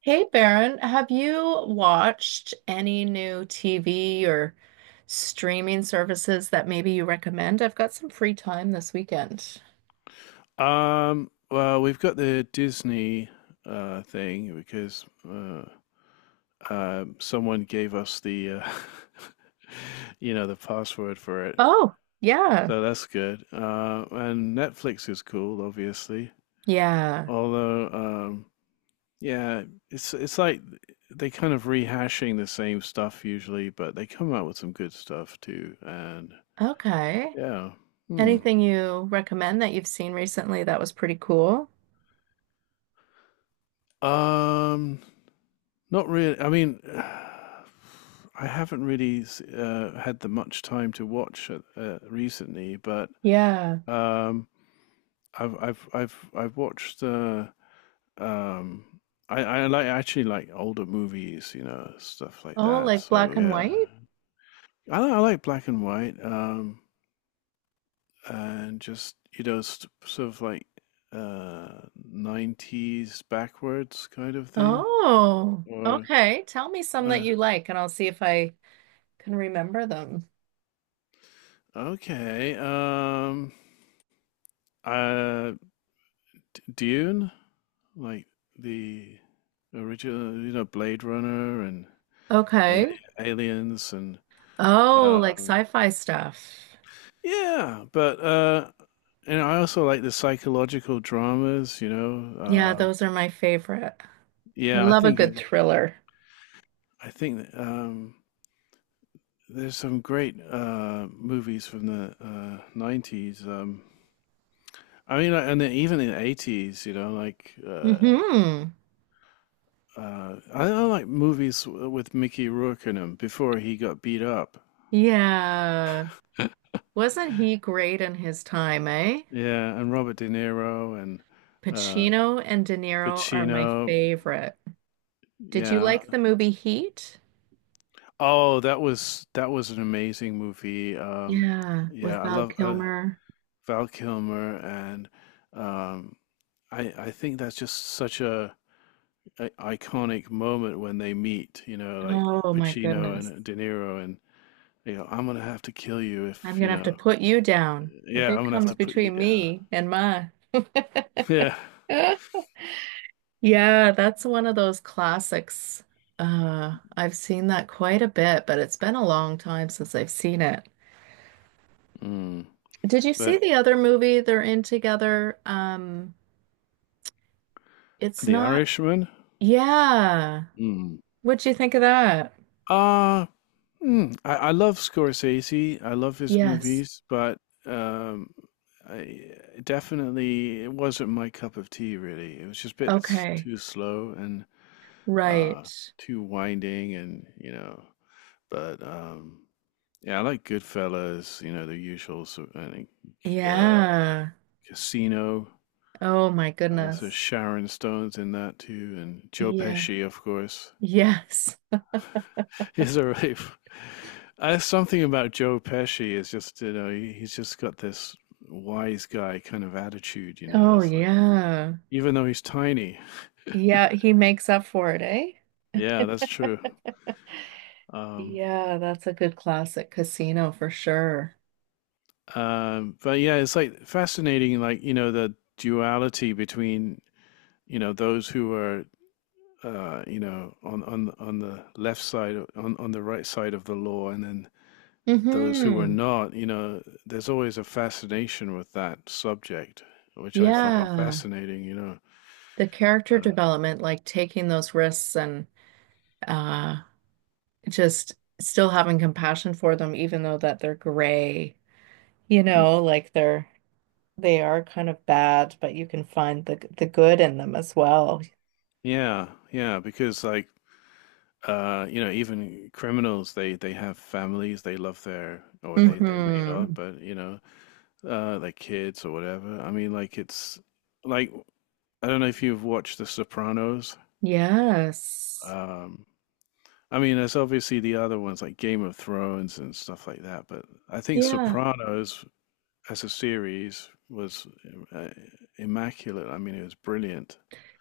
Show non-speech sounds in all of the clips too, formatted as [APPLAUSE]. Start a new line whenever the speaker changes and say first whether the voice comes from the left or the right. right: Hey Baron, have you watched any new TV or streaming services that maybe you recommend? I've got some free time this weekend.
left: Well, we've got the Disney thing because someone gave us the, [LAUGHS] the password for it.
right: Oh, yeah.
left: So that's good. And Netflix is cool, obviously.
right: Yeah.
left: Although, yeah, it's like they kind of rehashing the same stuff usually, but they come out with some good stuff too. And
right: Okay.
left: yeah, hmm.
right: Anything you recommend that you've seen recently that was pretty cool?
left: Um, Not really. I mean, [SIGHS] I haven't really had the much time to watch recently, but
right: Yeah.
left: um, I've watched. Um, I like actually like older movies, you know, stuff like
right: Oh,
left: that.
right: like
left: So
right: black and
left: yeah,
right: white?
left: I like black and white, and just you know, sort of like uh 90s backwards kind of thing.
right: Oh,
left: Or
right: okay. Tell me some that
left: uh,
right: you like and I'll see if I can remember them.
left: okay, Uh, Dune, like the original, you know, Blade Runner and Ali-
right: Okay.
left: Aliens, and
right: Oh, like
left: um,
right: sci-fi stuff.
left: yeah, but and I also like the psychological dramas, you know.
right: Yeah,
left: Um,
right: those are my favorite. I
left: yeah,
right: love a good thriller.
left: I think there's some great movies from the 90s. I mean, like, and then even in the 80s, you know, like uh,
right: Hmm.
left: Uh, I, I like movies with Mickey Rourke in them before he got beat up.
right: Yeah. Wasn't he great in his time, eh?
left: Yeah, and Robert De Niro and uh,
right: Pacino and De Niro are my
left: Pacino.
right: favorite. Did you
left: Yeah.
right: like the movie Heat?
left: Oh, that was an amazing movie.
right: Yeah,
left: Yeah,
right: with
left: I
right: Val
left: love
right: Kilmer.
left: Val Kilmer, and um, I think that's just such a iconic moment when they meet. You know, like
right: Oh my
left: Pacino
right: goodness.
left: and De Niro, and you know, I'm gonna have to kill you
right: I'm
left: if you
right: gonna have to
left: know.
right: put you down if
left: Yeah,
right: it
left: I'm gonna have
right: comes
left: to put you
right: between
left: down.
right: me and mine.
left: [LAUGHS]
right: [LAUGHS]
left: Yeah.
right: Yeah, that's one of those classics. I've seen that quite a bit, but it's been a long time since I've seen it.
left: Mm.
right: Did you see
left: But
right: the other movie they're in together? It's
left: The
right: not.
left: Irishman.
right: Yeah.
left: Mm.
right: What'd you think of that?
left: uh, I love Scorsese. I love his
right: Yes.
left: movies, but um, I definitely it wasn't my cup of tea. Really, it was just a bit
right: Okay.
left: too slow and uh,
right: Right.
left: too winding, and you know. But yeah, I like Goodfellas. You know, the usual. So I think uh,
right: Yeah.
left: Casino.
right: Oh my
left: So
right: goodness.
left: Sharon Stone's in that too, and Joe
right: Yeah.
left: Pesci, of course.
right: Yes.
left: [LAUGHS] He's a rave. Something about Joe Pesci is just you know he's just got this wise guy kind of attitude. You know,
right: Oh
left: it's like
right: yeah.
left: even though he's tiny.
right: Yeah, he makes up for it, eh?
left: Yeah, that's true. Um,
right: Yeah, that's a good classic casino for sure.
left: but yeah, it's like fascinating. Like you know the duality between you know those who are you know on the left side on the right side of the law, and then those who are
right: Mm-hmm.
left: not, you know, there's always a fascination with that subject, which I find
right: Yeah.
left: fascinating, you know.
right: The character
left: Uh,
right: development, like taking those risks and uh just still having compassion for them, even though that they're gray, you
left: mm,
right: know, like they are kind of bad, but you can find the good in them as well.
left: yeah, yeah, because like you know, even criminals, they have families, they love their, or they may not,
right: Mm-hmm.
left: but you know, like kids or whatever. I mean, like it's like I don't know if you've watched The Sopranos.
right: Yes.
left: Um, I mean, there's obviously the other ones like Game of Thrones and stuff like that, but I think
right: Yeah,
left: Sopranos as a series was uh, immaculate. I mean, it was brilliant.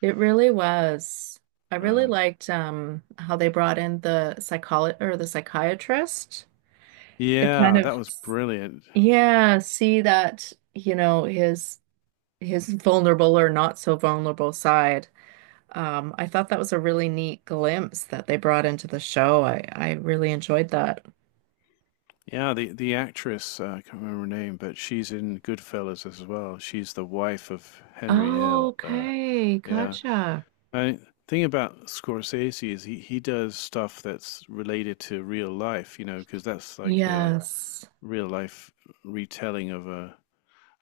right: it really was. I really
left: Uh,
right: liked how they brought in the psycholo or the psychiatrist to kind
left: yeah,
right: of—
left: that was brilliant.
right: Yeah, see that, you know, his vulnerable or not so vulnerable side. I thought that was a really neat glimpse that they brought into the show. I really enjoyed that.
left: Yeah, the actress I can't remember her name, but she's in Goodfellas as well. She's the wife of Henry
right: Oh,
left: Hill.
right: okay,
left: Yeah,
right: gotcha.
left: I the thing about Scorsese is he does stuff that's related to real life, you know, because that's like a
right: Yes.
left: real life retelling of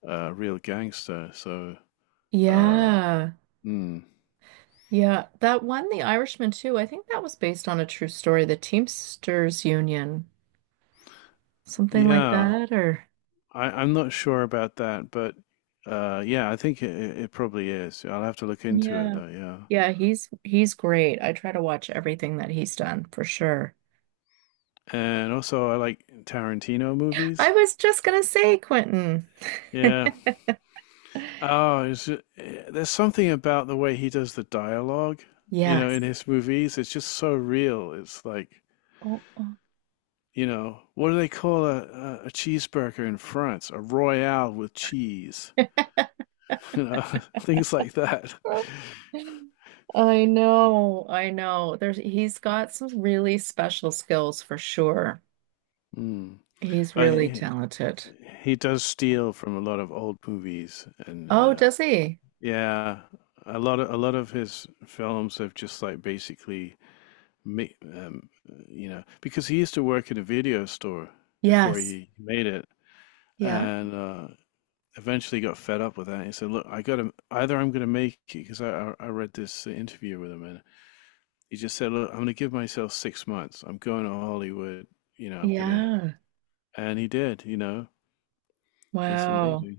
left: a real gangster. So um,
right: Yeah.
left: mm,
right: Yeah, that one, The Irishman too. I think that was based on a true story, the Teamsters Union, something like
left: yeah,
right: that or
left: I'm not sure about that, but yeah, I think it probably is. I'll have to look into it
right: yeah.
left: though. Yeah,
right: Yeah, he's great. I try to watch everything that he's done for sure.
left: and also I like Tarantino
right: I
left: movies.
right: was just gonna say, Quentin.
left: Yeah.
right: [LAUGHS]
left: Oh, is there's something about the way he does the dialogue. You know, in
right: Yes.
left: his movies, it's just so real. It's like,
right: Oh, oh.
left: you know, what do they call a cheeseburger in France? A royale with cheese.
right: [LAUGHS]
left: [LAUGHS] You know, [LAUGHS] things like that.
right: I know, I know. There's— he's got some really special skills for sure.
left: Mm.
right: He's
left: But
right: really talented.
left: he does steal from a lot of old movies and
right: Oh, does he?
left: yeah a lot of his films have just like basically mi- um you know because he used to work at a video store before
right: Yes.
left: he made it
right: Yeah.
left: and eventually got fed up with that. He said, look, I gotta either, I'm gonna make it because I read this interview with him and he just said, look, I'm gonna give myself 6 months. I'm going to Hollywood, you know. I'm gonna,
right: Yeah.
left: and he did, you know. It's
right: Wow.
left: amazing.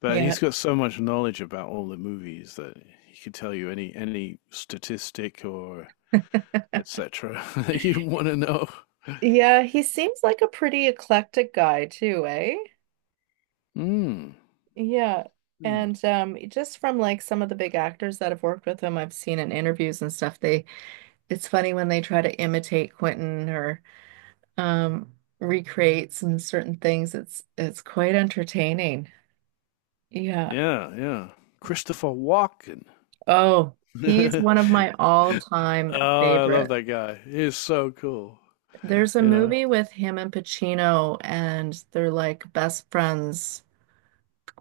left: But
right: Yeah.
left: he's got so much knowledge about all the movies that he could tell you any statistic or etc. [LAUGHS] that you want to know.
right: Yeah, he seems like a pretty eclectic guy too, eh?
left: Mm.
right: Yeah.
left: Yeah,
right: And just from like some of the big actors that have worked with him, I've seen in interviews and stuff, they— it's funny when they try to imitate Quentin or um, recreate some certain things. It's quite entertaining. Yeah.
left: yeah. Christopher Walken.
right: Oh, he's one
left: [LAUGHS]
right: of my all-time
left: Oh, I love
right: favorite.
left: that guy. He's so cool.
right: There's a
left: You know.
right: movie with him and Pacino, and they're like best friends.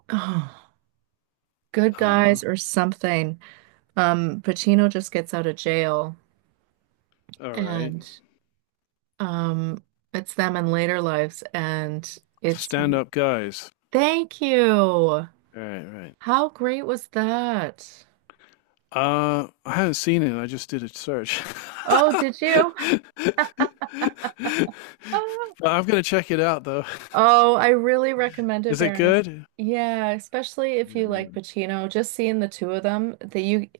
right: Oh, good
left: Uh-huh.
right: guys or something. Pacino just gets out of jail,
left: All right.
right: and um, it's them in later lives, and it's—
left: Stand up guys.
right: thank you.
left: All right, right.
right: How great was that?
left: I haven't seen it. I just did a search.
right: Oh,
left: [LAUGHS]
right: did you?
left: But
right: [LAUGHS]
left: I'm gonna check it out though. [LAUGHS]
right: Oh, I really recommend it,
left: Is it
right: Baroness.
left: good?
right: Yeah, especially if
left: Yeah,
right: you like
left: yeah.
right: Pacino, just seeing the two of them, that you—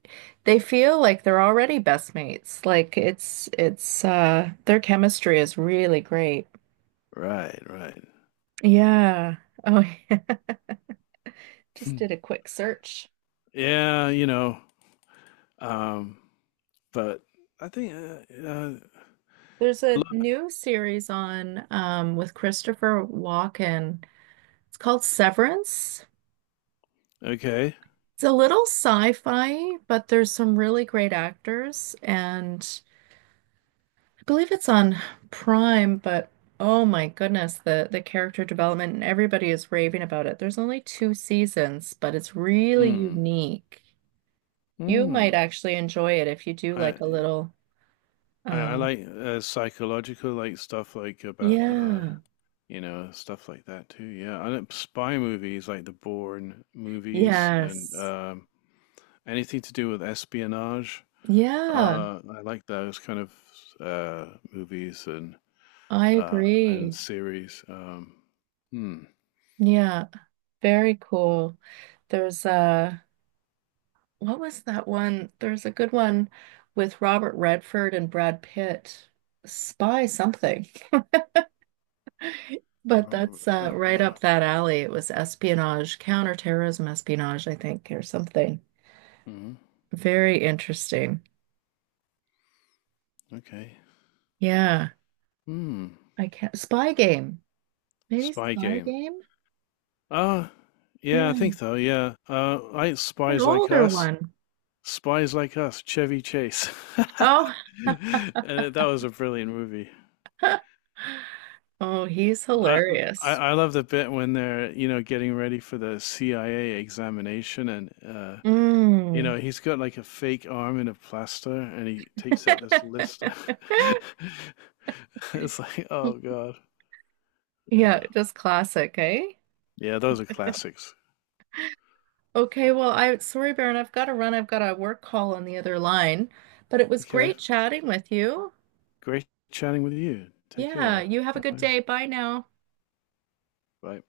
right: they feel like they're already best mates. Like it's their chemistry is really great.
left: Right, right.
right: Yeah. Oh, [LAUGHS] yeah. Just did a
left: [LAUGHS]
right: quick search.
left: yeah, you know. Um, but I think
right: There's
left: I
right: a
left: love,
right: new series on with Christopher Walken. It's called Severance.
left: okay.
right: It's a little sci-fi, but there's some really great actors, and I believe it's on Prime, but oh my goodness, the character development and everybody is raving about it. There's only two seasons, but it's really
left: Mm,
right: unique. You might
left: mm.
right: actually enjoy it if you do
left: I,
right: like a little
left: I
right: uh
left: like psychological like stuff like about
right: yeah.
left: you know stuff like that too. Yeah, I like spy movies like the Bourne movies and
right: Yes.
left: anything to do with espionage.
right: Yeah,
left: I like those kind of movies
right: I
left: and
right: agree.
left: series. Hmm.
right: Yeah, very cool. There's uh— what was that one? There's a good one with Robert Redford and Brad Pitt. Spy something. [LAUGHS] But
left: Um,
right: that's right
left: Uh,
right: up that alley. It was espionage, counterterrorism espionage, I think, or something.
left: hmm.
right: Very interesting.
left: Okay.
right: Yeah.
left: Hmm.
right: I can't. Spy Game. Maybe
left: Spy
right: Spy
left: game.
right: Game?
left: Ah, uh, yeah, I think
right: Yeah.
left: so. Yeah. I like
right: An
left: spies like
right: older
left: us.
right: one.
left: Spies like us. Chevy Chase. [LAUGHS]
right: Oh. [LAUGHS]
left: and that was a brilliant movie.
right: Oh, he's
left: I, I
right: hilarious.
left: I love the bit when they're you know getting ready for the CIA examination and you
right: Mm.
left: know, he's got like a fake arm in a plaster and he takes out this list.
right: [LAUGHS]
left: [LAUGHS] It's like, oh God. Yeah.
right: Yeah, just classic, eh?
left: Yeah, those are classics.
right: Okay, well, I— sorry, Baron, I've got to run. I've got a work call on the other line, but it was
left: Okay.
right: great chatting with you.
left: Great chatting with you. Take
right: Yeah,
left: care.
right: you have a good
left: Bye.
right: day. Bye now.
left: Bye.